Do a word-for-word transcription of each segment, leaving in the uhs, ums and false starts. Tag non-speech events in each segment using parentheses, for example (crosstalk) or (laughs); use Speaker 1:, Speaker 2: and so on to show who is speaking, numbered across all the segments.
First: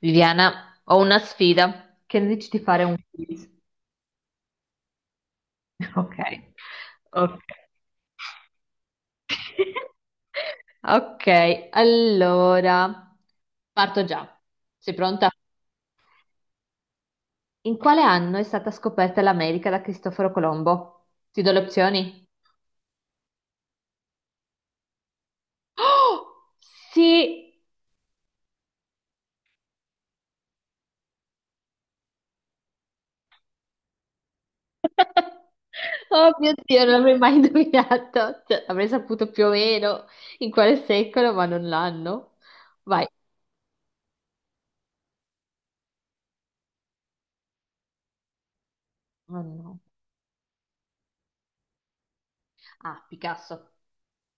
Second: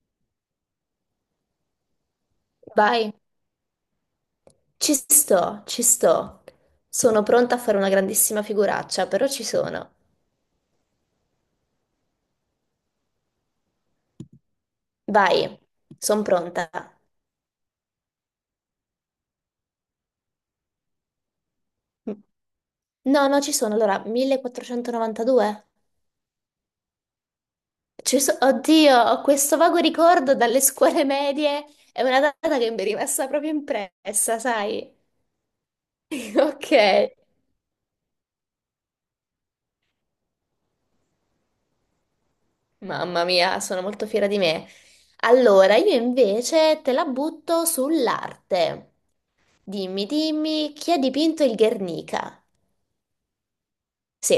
Speaker 1: Viviana, ho una sfida. Che ne dici di fare un
Speaker 2: Vai,
Speaker 1: quiz?
Speaker 2: ci sto, ci
Speaker 1: (laughs) Ok,
Speaker 2: sto. Sono
Speaker 1: ok.
Speaker 2: pronta a fare una grandissima figuraccia, però ci sono.
Speaker 1: (laughs) Ok, allora parto già. Sei pronta?
Speaker 2: Vai, sono pronta.
Speaker 1: In quale anno è stata scoperta l'America da Cristoforo Colombo? Ti do le opzioni?
Speaker 2: No, no, ci sono. Allora, millequattrocentonovantadue?
Speaker 1: Oh, sì!
Speaker 2: Ci so- Oddio, ho questo vago ricordo dalle scuole medie. È una data che mi è rimasta proprio impressa, sai?
Speaker 1: (laughs) Oh
Speaker 2: (laughs)
Speaker 1: mio
Speaker 2: Ok.
Speaker 1: Dio, non l'avrei mai indovinato. Cioè, avrei saputo più o meno in quale secolo, ma non l'anno. Vai.
Speaker 2: Mamma mia, sono molto fiera di me. Allora, io invece te la butto sull'arte.
Speaker 1: Oh no.
Speaker 2: Dimmi, dimmi, chi ha dipinto il Guernica?
Speaker 1: Ah, Picasso.
Speaker 2: Sì,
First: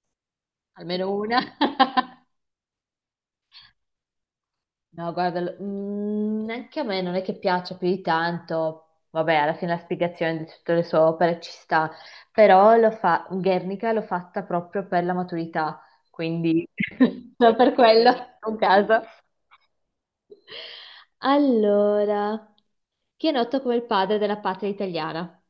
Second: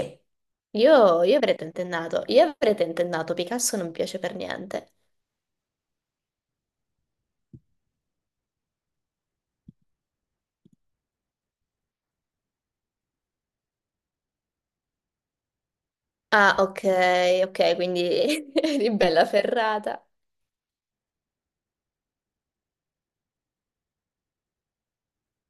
Speaker 1: Almeno
Speaker 2: io, io
Speaker 1: una.
Speaker 2: avrei
Speaker 1: (laughs)
Speaker 2: tentennato, io avrei tentennato, Picasso non piace per niente.
Speaker 1: No, guarda, l- mm, anche a me non è che piaccia più di tanto. Vabbè, alla fine la spiegazione di tutte le sue opere ci sta, però lo fa, Guernica l'ho fatta proprio per la maturità,
Speaker 2: Ah,
Speaker 1: quindi
Speaker 2: ok,
Speaker 1: (laughs) solo per
Speaker 2: ok, quindi
Speaker 1: quello,
Speaker 2: (laughs)
Speaker 1: un
Speaker 2: eri
Speaker 1: caso.
Speaker 2: bella ferrata.
Speaker 1: Allora, chi è noto come il padre della patria italiana?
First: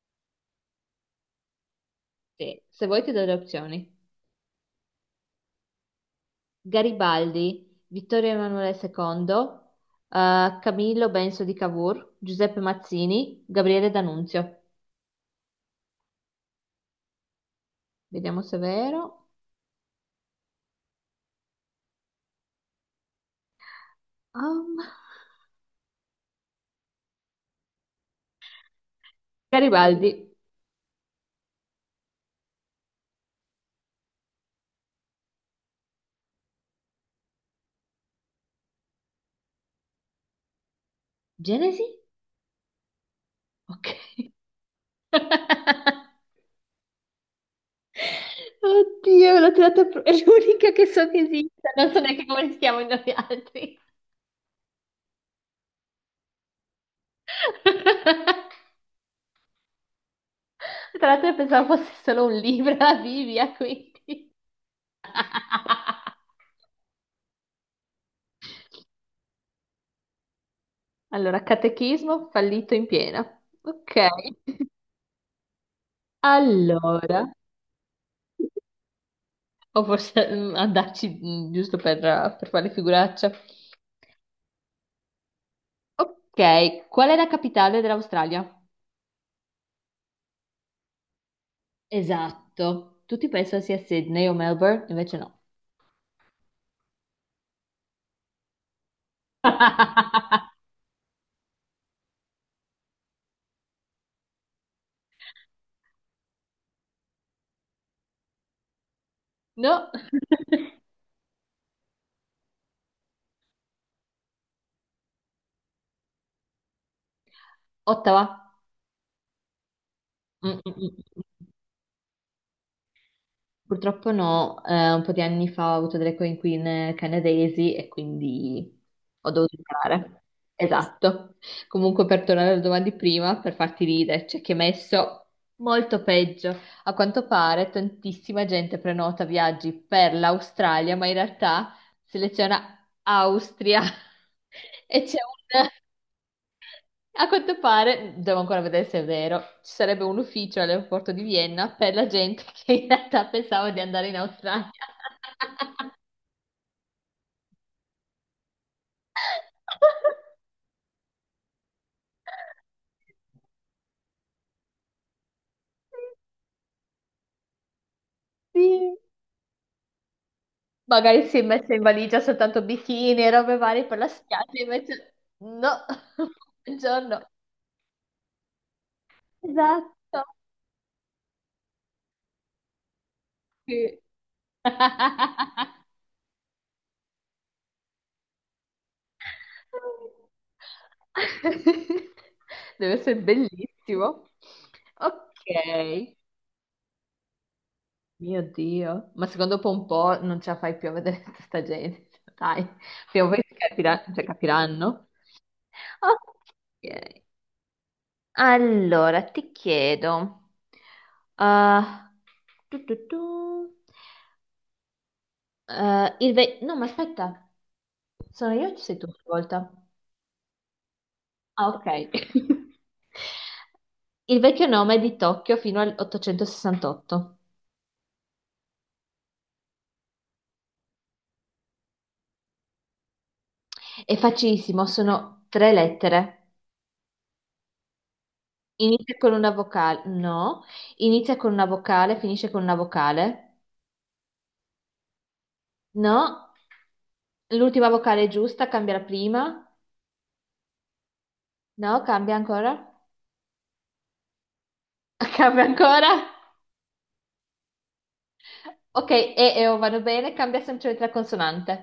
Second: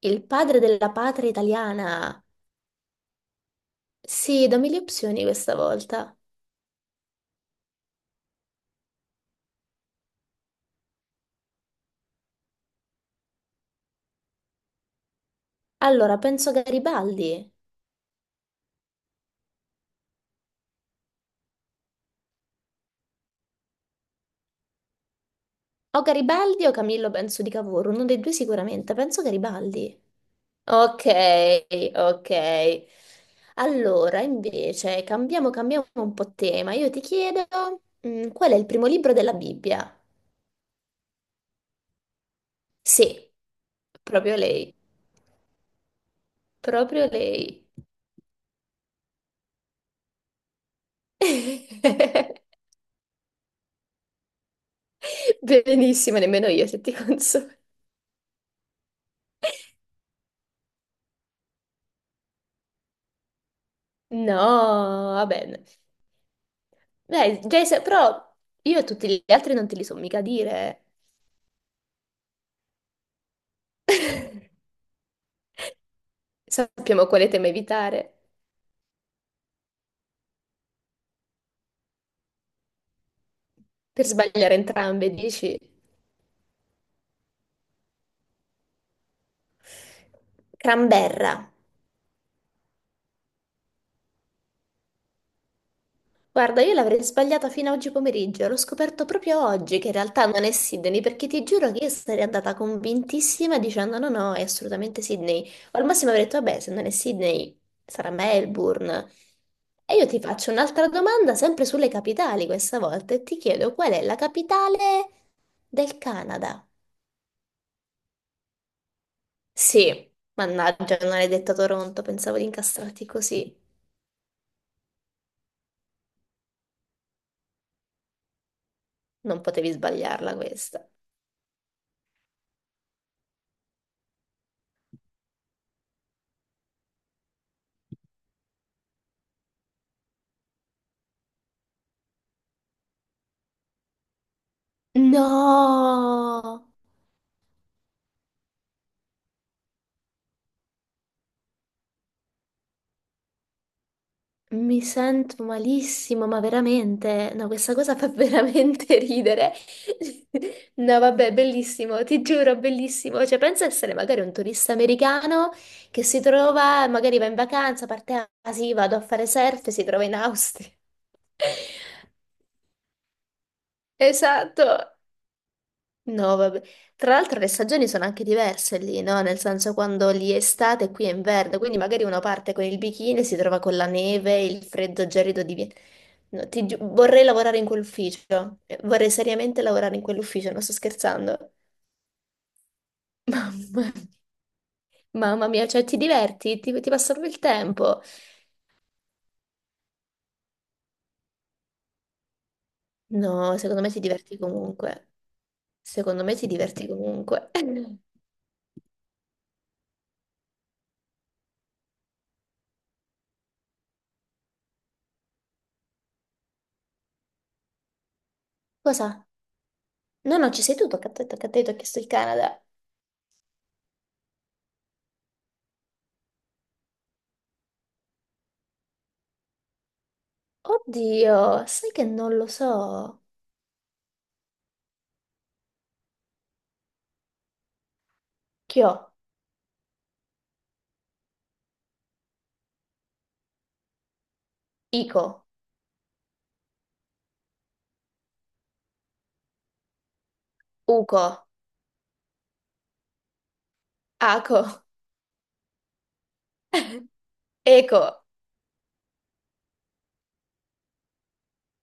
Speaker 2: Il padre della patria italiana.
Speaker 1: Sì, se vuoi ti do le opzioni.
Speaker 2: Sì, dammi le opzioni questa volta.
Speaker 1: Garibaldi, Vittorio Emanuele secondo, eh, Camillo Benso di Cavour, Giuseppe Mazzini, Gabriele D'Annunzio.
Speaker 2: Allora, penso Garibaldi.
Speaker 1: Vediamo se è vero. Um,
Speaker 2: O Garibaldi o Camillo Benso di Cavour, uno dei due sicuramente, penso Garibaldi.
Speaker 1: Garibaldi.
Speaker 2: Ok, ok. Allora, invece, cambiamo, cambiamo un po' tema. Io ti chiedo, mm, qual è il primo libro della Bibbia?
Speaker 1: Genesi?
Speaker 2: Sì,
Speaker 1: Ok.
Speaker 2: proprio lei,
Speaker 1: (laughs)
Speaker 2: proprio lei.
Speaker 1: Oddio, l'ho tirata pro- è l'unica che so che esista, non so neanche come si
Speaker 2: (laughs)
Speaker 1: chiamano gli altri.
Speaker 2: Benissimo, nemmeno io se ti consolo.
Speaker 1: (laughs) Tra l'altro pensavo fosse solo un libro, la Bibbia, quindi.
Speaker 2: No,
Speaker 1: (laughs)
Speaker 2: va bene. Dai, Jason, però io e tutti gli altri non te li so mica dire.
Speaker 1: Allora, catechismo fallito in piena. Ok.
Speaker 2: (laughs)
Speaker 1: (laughs)
Speaker 2: Sappiamo quale
Speaker 1: Allora,
Speaker 2: tema evitare
Speaker 1: o forse mm, andarci mm, giusto per, per, fare figuraccia.
Speaker 2: per sbagliare entrambe, dici?
Speaker 1: Ok, qual è la capitale dell'Australia?
Speaker 2: Cramberra.
Speaker 1: Esatto. Tutti pensano sia Sydney o Melbourne, invece no.
Speaker 2: Guarda, io l'avrei sbagliata fino a oggi pomeriggio, l'ho scoperto proprio oggi che in realtà non
Speaker 1: (laughs)
Speaker 2: è Sydney, perché ti giuro che io sarei andata convintissima dicendo no, no, è assolutamente Sydney. O al massimo avrei detto, vabbè, se non è Sydney sarà Melbourne.
Speaker 1: No.
Speaker 2: E io ti faccio
Speaker 1: (laughs)
Speaker 2: un'altra domanda, sempre sulle capitali questa volta, e ti chiedo qual è la capitale del Canada?
Speaker 1: Ottawa.
Speaker 2: Sì,
Speaker 1: Mm, mm,
Speaker 2: mannaggia, non
Speaker 1: mm.
Speaker 2: hai detto Toronto, pensavo di incastrarti così.
Speaker 1: Purtroppo no, eh, un po' di anni fa ho avuto delle coinquiline canadesi e quindi ho
Speaker 2: Non
Speaker 1: dovuto
Speaker 2: potevi
Speaker 1: imparare.
Speaker 2: sbagliarla questa.
Speaker 1: Esatto. Comunque per tornare alla domanda di prima, per farti ridere, c'è chi ha messo molto peggio. A quanto pare tantissima gente prenota viaggi per l'Australia, ma in realtà seleziona Austria (laughs) e c'è un
Speaker 2: No!
Speaker 1: a quanto pare, devo ancora vedere se è vero, ci sarebbe un ufficio all'aeroporto di Vienna per la gente (laughs) che in realtà pensava di andare in Australia.
Speaker 2: Mi sento malissimo, ma veramente, no, questa cosa fa (laughs) veramente ridere.
Speaker 1: (laughs)
Speaker 2: No, vabbè, bellissimo, ti giuro, bellissimo. Cioè, pensa essere magari un turista americano che si trova, magari va in vacanza, parte a, ah, sì,
Speaker 1: Sì.
Speaker 2: vado a fare surf, e si trova in Austria. (laughs)
Speaker 1: Magari si è messa in valigia soltanto bikini e robe varie per la spiaggia,
Speaker 2: Esatto,
Speaker 1: invece no,
Speaker 2: No,
Speaker 1: (laughs)
Speaker 2: vabbè. Tra
Speaker 1: buongiorno.
Speaker 2: l'altro le stagioni sono anche diverse lì, no? Nel senso quando
Speaker 1: Esatto.
Speaker 2: lì è estate e qui è inverno, quindi magari uno parte con il bikini e si trova con la
Speaker 1: Sì.
Speaker 2: neve, il freddo
Speaker 1: (laughs)
Speaker 2: gelido di... Vienna. No, ti giu- vorrei lavorare in quell'ufficio, Eh, vorrei seriamente lavorare in quell'ufficio, non sto scherzando.
Speaker 1: Deve essere
Speaker 2: (laughs) Mamma mia,
Speaker 1: bellissimo.
Speaker 2: mamma mia, cioè ti
Speaker 1: Ok.
Speaker 2: diverti, ti, ti passa proprio il tempo.
Speaker 1: Mio Dio, ma secondo dopo un po' non ce la fai più a vedere (laughs) tutta sta gente, (laughs) cioè, dai, prima o poi si
Speaker 2: No, secondo me ti
Speaker 1: capirà- cioè,
Speaker 2: diverti
Speaker 1: capiranno.
Speaker 2: comunque. Secondo me ti diverti
Speaker 1: Ok,
Speaker 2: comunque. (clears throat) (laughs)
Speaker 1: allora ti chiedo, ah, tu, tu, tu, eh, il ve- no ma aspetta, sono io o ci sei tu
Speaker 2: Cosa?
Speaker 1: questa volta?
Speaker 2: No, no, ci sei tu, tocca a te, tocca a te,
Speaker 1: Ah,
Speaker 2: ti ho chiesto il
Speaker 1: ok,
Speaker 2: Canada.
Speaker 1: (laughs) il vecchio nome di Tokyo fino al ottocentosessantotto,
Speaker 2: Oddio, sai che non lo so.
Speaker 1: è facilissimo, sono tre lettere.
Speaker 2: Chio,
Speaker 1: Inizia con una vocale, no. Inizia con una vocale, finisce con una vocale,
Speaker 2: Ico,
Speaker 1: no. L'ultima vocale è giusta, cambia la prima,
Speaker 2: Uco,
Speaker 1: no, cambia ancora,
Speaker 2: Aco,
Speaker 1: (laughs) cambia ancora.
Speaker 2: Eco,
Speaker 1: Ok, E e O vanno bene, cambia semplicemente la consonante.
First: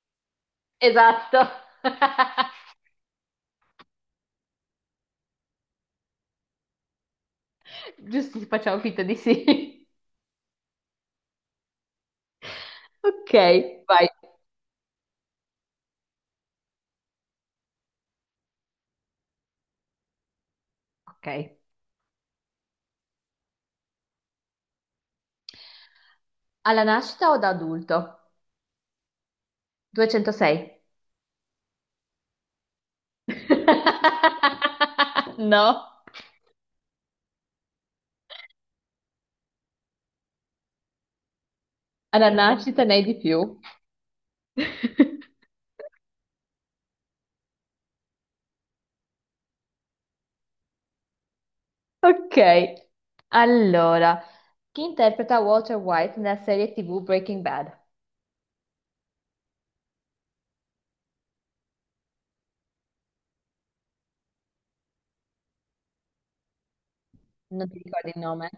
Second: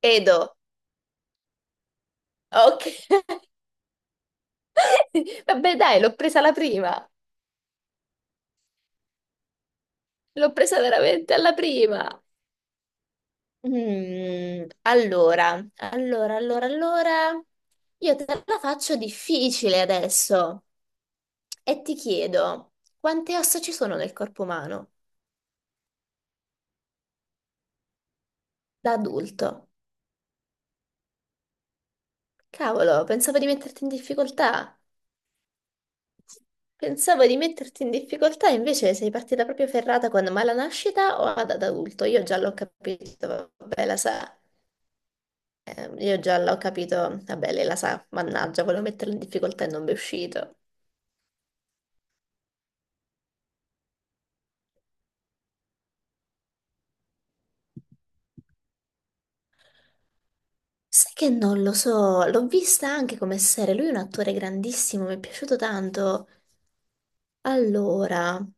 Speaker 2: Edo.
Speaker 1: Esatto. (laughs)
Speaker 2: Ok, (laughs) vabbè dai, l'ho presa alla prima.
Speaker 1: Giusto, facciamo finta di sì. (laughs)
Speaker 2: L'ho presa veramente alla prima.
Speaker 1: Ok, vai.
Speaker 2: Mm, allora, allora, allora, allora. Io te la faccio difficile adesso
Speaker 1: Ok.
Speaker 2: e ti chiedo, quante ossa ci sono nel corpo umano
Speaker 1: Alla nascita o da adulto?
Speaker 2: da adulto?
Speaker 1: duecentosei.
Speaker 2: Cavolo, pensavo di metterti in difficoltà.
Speaker 1: (laughs) No,
Speaker 2: Pensavo di metterti in difficoltà, invece sei partita proprio ferrata quando ma alla nascita o ad ad adulto? Io
Speaker 1: alla
Speaker 2: già l'ho
Speaker 1: nascita ne hai di
Speaker 2: capito,
Speaker 1: più.
Speaker 2: vabbè, la sa.
Speaker 1: (laughs)
Speaker 2: Eh, io già l'ho capito, vabbè, lei la sa, mannaggia, volevo metterla in difficoltà e non mi è uscito.
Speaker 1: Ok, allora, chi interpreta Walter White nella serie T V Breaking Bad?
Speaker 2: Sai che non lo so, l'ho vista anche come serie, lui è un attore grandissimo, mi è piaciuto tanto.
Speaker 1: Non ti ricordi il
Speaker 2: Allora,
Speaker 1: nome?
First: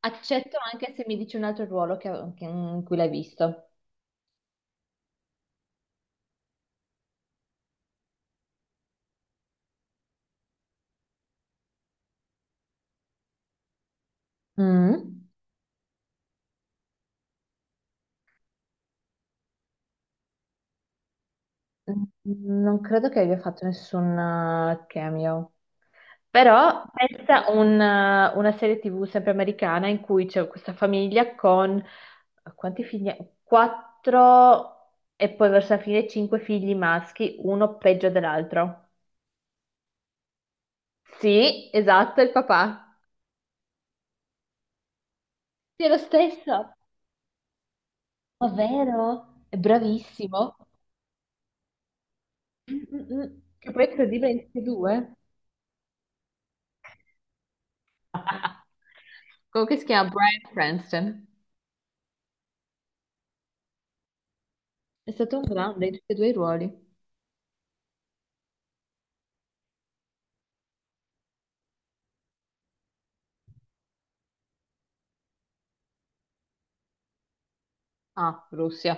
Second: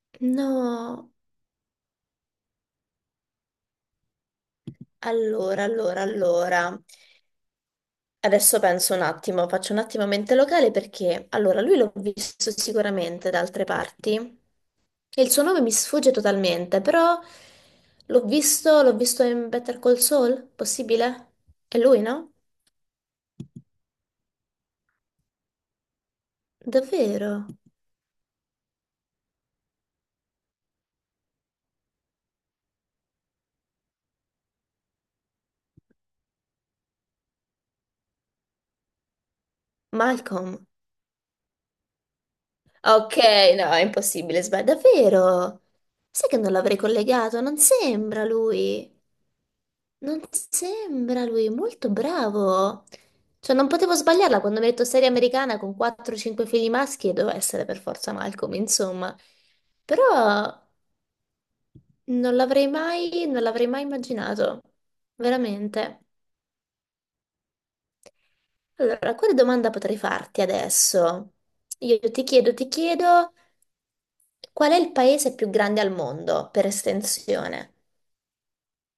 Speaker 1: Accetto anche se
Speaker 2: no,
Speaker 1: mi dici un altro ruolo che- che- mm, in cui l'hai visto.
Speaker 2: allora, allora, allora. Adesso penso un attimo, faccio un attimo mente locale perché allora lui l'ho visto sicuramente da altre parti
Speaker 1: Mm.
Speaker 2: e il suo nome mi sfugge totalmente, però l'ho visto, l'ho visto in Better Call Saul, possibile? È lui,
Speaker 1: Mm,
Speaker 2: no?
Speaker 1: Non credo che abbia fatto nessun eh, cameo. Però
Speaker 2: Davvero?
Speaker 1: pensa a un- una serie T V sempre americana in cui c'è questa famiglia con quanti figli? Quattro e poi verso la fine cinque figli maschi, uno peggio dell'altro.
Speaker 2: Malcolm.
Speaker 1: Sì, esatto, è il papà.
Speaker 2: Ok, no, è impossibile, sbaglio. Davvero?
Speaker 1: Sì, è lo
Speaker 2: Sai che non
Speaker 1: stesso.
Speaker 2: l'avrei collegato? Non sembra
Speaker 1: Ma
Speaker 2: lui.
Speaker 1: vero? È
Speaker 2: Non
Speaker 1: bravissimo.
Speaker 2: sembra lui molto bravo.
Speaker 1: Mm, mm, mm.
Speaker 2: Cioè, non
Speaker 1: Che poi è
Speaker 2: potevo
Speaker 1: credibile in
Speaker 2: sbagliarla
Speaker 1: tutti
Speaker 2: quando
Speaker 1: e
Speaker 2: mi hai detto serie
Speaker 1: due.
Speaker 2: americana con quattro o cinque figli maschi e doveva essere per forza Malcolm,
Speaker 1: (laughs)
Speaker 2: insomma.
Speaker 1: Comunque si
Speaker 2: Però
Speaker 1: chiama Bryan Cranston.
Speaker 2: non l'avrei mai, non l'avrei mai immaginato.
Speaker 1: È stato un grande in
Speaker 2: Veramente.
Speaker 1: tutti e due i ruoli.
Speaker 2: Allora, quale domanda potrei farti adesso? Io ti chiedo, ti chiedo, qual è il paese più grande al mondo per estensione?
Speaker 1: Ah, Russia.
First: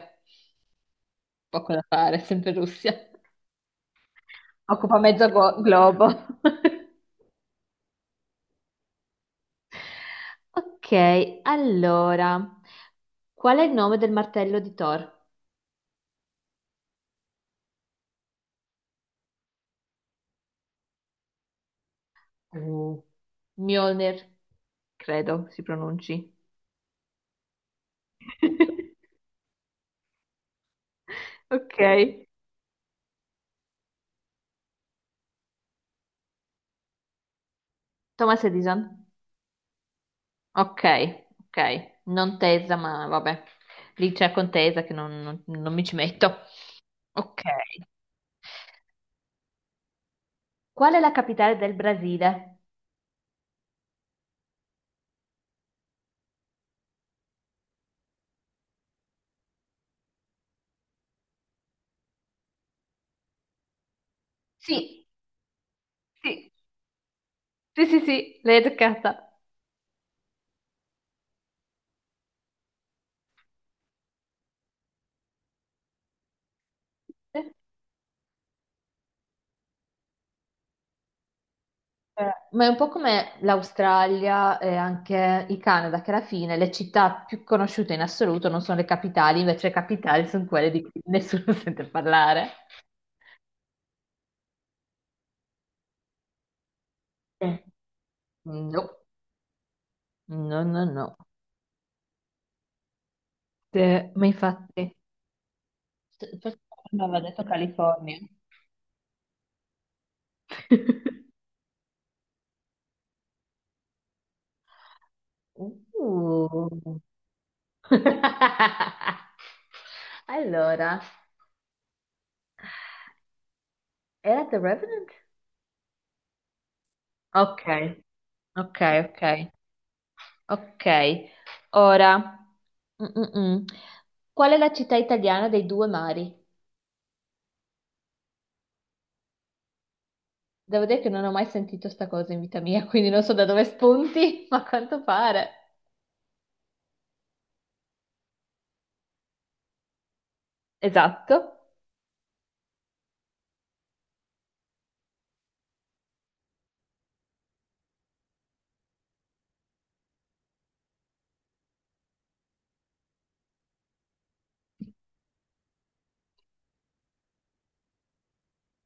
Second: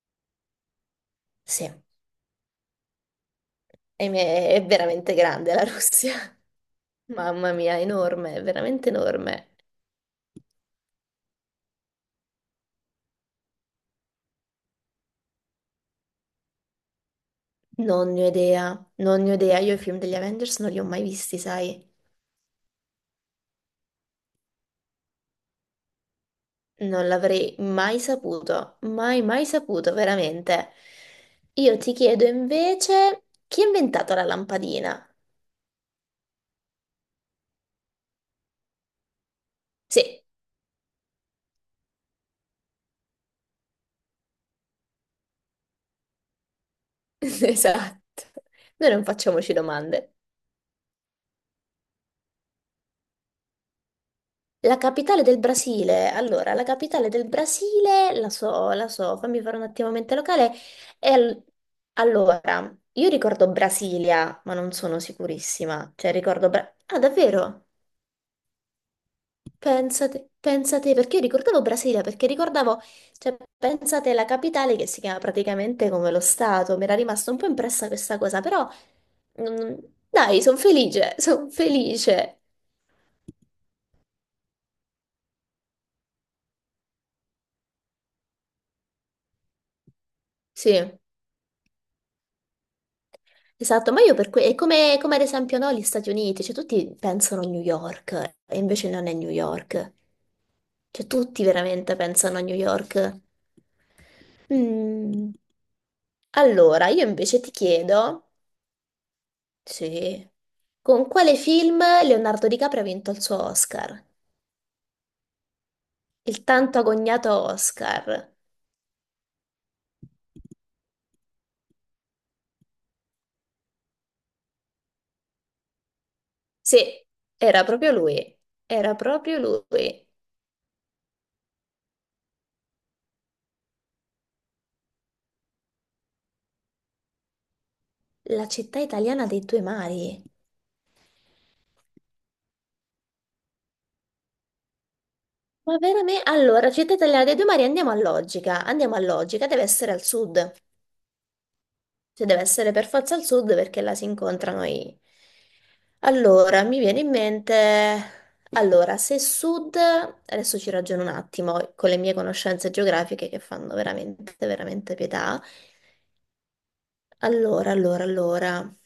Speaker 2: Sì,
Speaker 1: Poco
Speaker 2: è
Speaker 1: da fare, sempre Russia.
Speaker 2: è
Speaker 1: Occupa
Speaker 2: veramente
Speaker 1: mezzo
Speaker 2: grande
Speaker 1: go-
Speaker 2: la
Speaker 1: globo.
Speaker 2: Russia.
Speaker 1: (laughs)
Speaker 2: (laughs) Mamma mia, enorme, veramente enorme.
Speaker 1: Ok, allora, qual è il nome del martello di Thor?
Speaker 2: Non ne ho idea, non ne ho idea. Io i film degli Avengers non li ho mai visti, sai?
Speaker 1: Mm. Mjolnir, credo si pronunci.
Speaker 2: Non l'avrei mai saputo,
Speaker 1: (laughs)
Speaker 2: mai, mai saputo, veramente. Io
Speaker 1: Ok.
Speaker 2: ti chiedo invece, chi ha inventato la lampadina?
Speaker 1: Thomas Edison.
Speaker 2: Sì,
Speaker 1: Ok, ok. Non tesa, ma vabbè. Lì c'è contesa che non, non- non mi ci metto.
Speaker 2: (laughs)
Speaker 1: Ok.
Speaker 2: esatto. Noi non facciamoci domande.
Speaker 1: Qual è la capitale del Brasile?
Speaker 2: La capitale del Brasile, allora, la capitale del Brasile, la so, la so, fammi fare un attimo mente locale. È al- allora, io ricordo Brasilia, ma non sono
Speaker 1: Sì,
Speaker 2: sicurissima. Cioè, ricordo...
Speaker 1: sì,
Speaker 2: Bra- ah, davvero?
Speaker 1: sì, sì, sì, l'hai toccata.
Speaker 2: Pensate, pensate, perché io ricordavo Brasilia, perché ricordavo, cioè, pensate la capitale che si chiama praticamente come lo Stato, mi era rimasta un po' impressa questa cosa, però mm, dai, sono felice, sono
Speaker 1: Eh,
Speaker 2: felice.
Speaker 1: Ma è un po' come l'Australia e anche il Canada, che alla fine le città più conosciute in assoluto non sono le capitali, invece le capitali sono quelle
Speaker 2: Sì,
Speaker 1: di cui nessuno (laughs) sente parlare.
Speaker 2: esatto, ma io per cui, è come, come ad esempio no, gli Stati Uniti, cioè tutti pensano a New
Speaker 1: Eh,
Speaker 2: York e
Speaker 1: No,
Speaker 2: invece non è New York,
Speaker 1: no, no,
Speaker 2: cioè
Speaker 1: no.
Speaker 2: tutti veramente pensano a New York.
Speaker 1: Eh, ma infatti,
Speaker 2: Mm,
Speaker 1: forse
Speaker 2: Allora,
Speaker 1: mi
Speaker 2: io
Speaker 1: aveva
Speaker 2: invece
Speaker 1: detto
Speaker 2: ti
Speaker 1: California.
Speaker 2: chiedo... Sì. Con
Speaker 1: (laughs)
Speaker 2: quale film Leonardo DiCaprio ha vinto il suo Oscar? Il tanto
Speaker 1: Uh.
Speaker 2: agognato Oscar.
Speaker 1: (laughs) Allora, era The Revenant?
Speaker 2: Sì,
Speaker 1: Ok,
Speaker 2: era proprio lui.
Speaker 1: ok,
Speaker 2: Era proprio
Speaker 1: ok.
Speaker 2: lui.
Speaker 1: Ok, ora. mm, mm, mm. Qual è la città italiana dei due mari?
Speaker 2: La città italiana dei due mari.
Speaker 1: Devo dire che non ho mai sentito sta cosa in vita mia, (laughs) quindi non so da dove spunti, (laughs) ma a quanto pare.
Speaker 2: Ma veramente? Allora, città italiana dei due mari, andiamo a logica. Andiamo a logica, deve essere al sud.
Speaker 1: Esatto.
Speaker 2: Cioè, deve essere per forza al sud perché là si incontrano i... Allora, mi viene in mente... Allora, se sud... Adesso ci ragiono un attimo con le mie conoscenze geografiche che fanno veramente, veramente pietà. Allora, allora, allora...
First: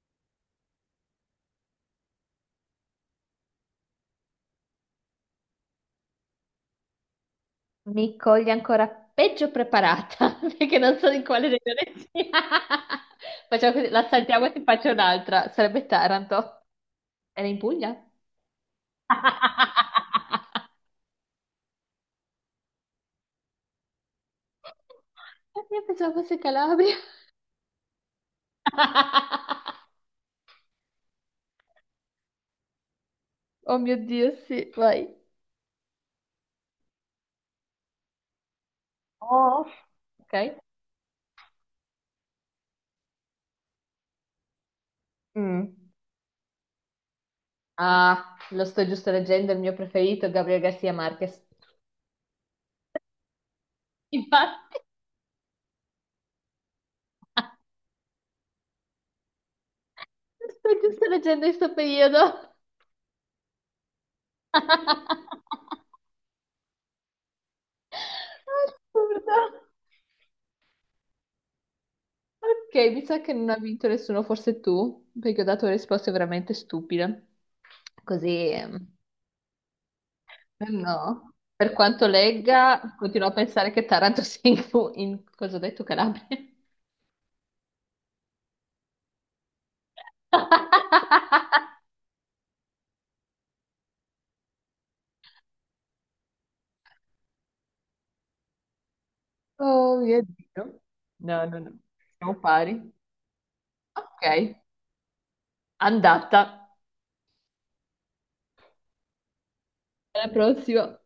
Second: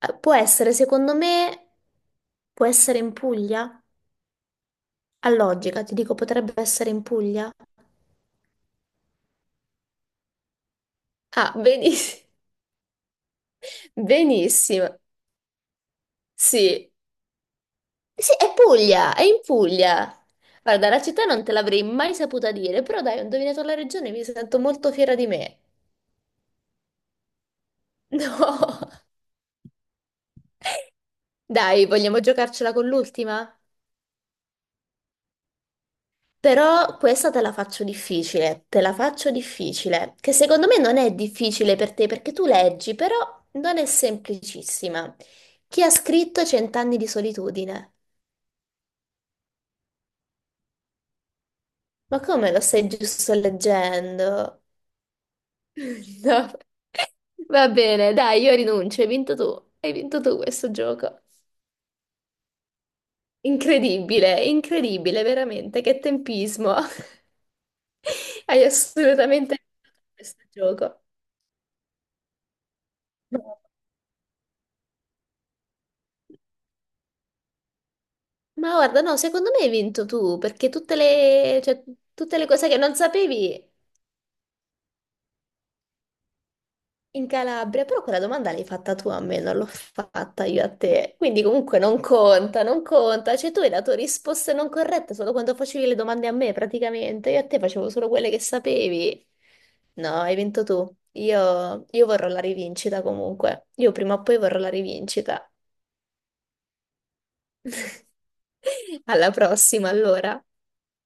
Speaker 2: Eh, Può essere, secondo me, può essere in Puglia? A logica, ti dico, potrebbe essere in Puglia?
Speaker 1: Mi coglie ancora peggio preparata, (laughs) perché non so di quale
Speaker 2: Ah,
Speaker 1: regione
Speaker 2: benissimo.
Speaker 1: sia. (laughs) Facciamo così,
Speaker 2: (laughs)
Speaker 1: la saltiamo e ti faccio
Speaker 2: Benissimo.
Speaker 1: un'altra. Sarebbe Taranto.
Speaker 2: Sì,
Speaker 1: Era in Puglia?
Speaker 2: Sì, è Puglia, è in Puglia.
Speaker 1: (laughs)
Speaker 2: Guarda, la città non te l'avrei mai saputa dire, però dai, ho indovinato la regione e mi sento molto fiera di me.
Speaker 1: Io pensavo fosse Calabria.
Speaker 2: (laughs) No.
Speaker 1: (laughs)
Speaker 2: Dai, vogliamo giocarcela con l'ultima?
Speaker 1: Oh mio Dio, sì, vai.
Speaker 2: Però questa te la faccio difficile, te la faccio
Speaker 1: Oh,
Speaker 2: difficile, che
Speaker 1: ok.
Speaker 2: secondo me non è difficile per te perché tu leggi, però non è semplicissima.
Speaker 1: Mm.
Speaker 2: Chi ha scritto Cent'anni di solitudine?
Speaker 1: Ah, lo sto giusto leggendo, il mio preferito, Gabriel Garcia Marquez.
Speaker 2: Ma come lo stai giusto leggendo?
Speaker 1: Infatti,
Speaker 2: (laughs) No. Va bene, dai, io rinuncio, hai vinto tu. Hai vinto tu
Speaker 1: (laughs) lo
Speaker 2: questo
Speaker 1: sto giusto
Speaker 2: gioco.
Speaker 1: leggendo in questo periodo.
Speaker 2: Incredibile,
Speaker 1: (laughs)
Speaker 2: incredibile,
Speaker 1: Assurdo.
Speaker 2: veramente, che tempismo. (laughs) Hai assolutamente vinto tu questo gioco.
Speaker 1: Ok, mi sa che non
Speaker 2: No.
Speaker 1: ha vinto nessuno, forse tu, perché ho dato risposte veramente stupide. Così,
Speaker 2: Ma
Speaker 1: ehm,
Speaker 2: guarda, no, secondo me hai vinto tu, perché tutte
Speaker 1: no.
Speaker 2: le,
Speaker 1: Per
Speaker 2: cioè,
Speaker 1: quanto
Speaker 2: tutte le cose che
Speaker 1: legga,
Speaker 2: non
Speaker 1: continuo a
Speaker 2: sapevi
Speaker 1: pensare che Taranto sia in, in cosa ho detto, Calabria.
Speaker 2: In Calabria, però quella domanda l'hai fatta tu a me, non l'ho fatta io a te. Quindi
Speaker 1: (laughs)
Speaker 2: comunque non conta, non conta. Cioè tu hai dato risposte non corrette solo quando facevi le domande a me praticamente. Io a te facevo solo quelle che sapevi.
Speaker 1: Oh
Speaker 2: No,
Speaker 1: mio
Speaker 2: hai vinto
Speaker 1: Dio.
Speaker 2: tu.
Speaker 1: No, no, no.
Speaker 2: Io, io vorrò
Speaker 1: Siamo
Speaker 2: la
Speaker 1: pari.
Speaker 2: rivincita comunque. Io prima o
Speaker 1: Ok,
Speaker 2: poi vorrò la rivincita.
Speaker 1: andata.
Speaker 2: (laughs) Alla prossima,
Speaker 1: Alla
Speaker 2: allora.
Speaker 1: prossima.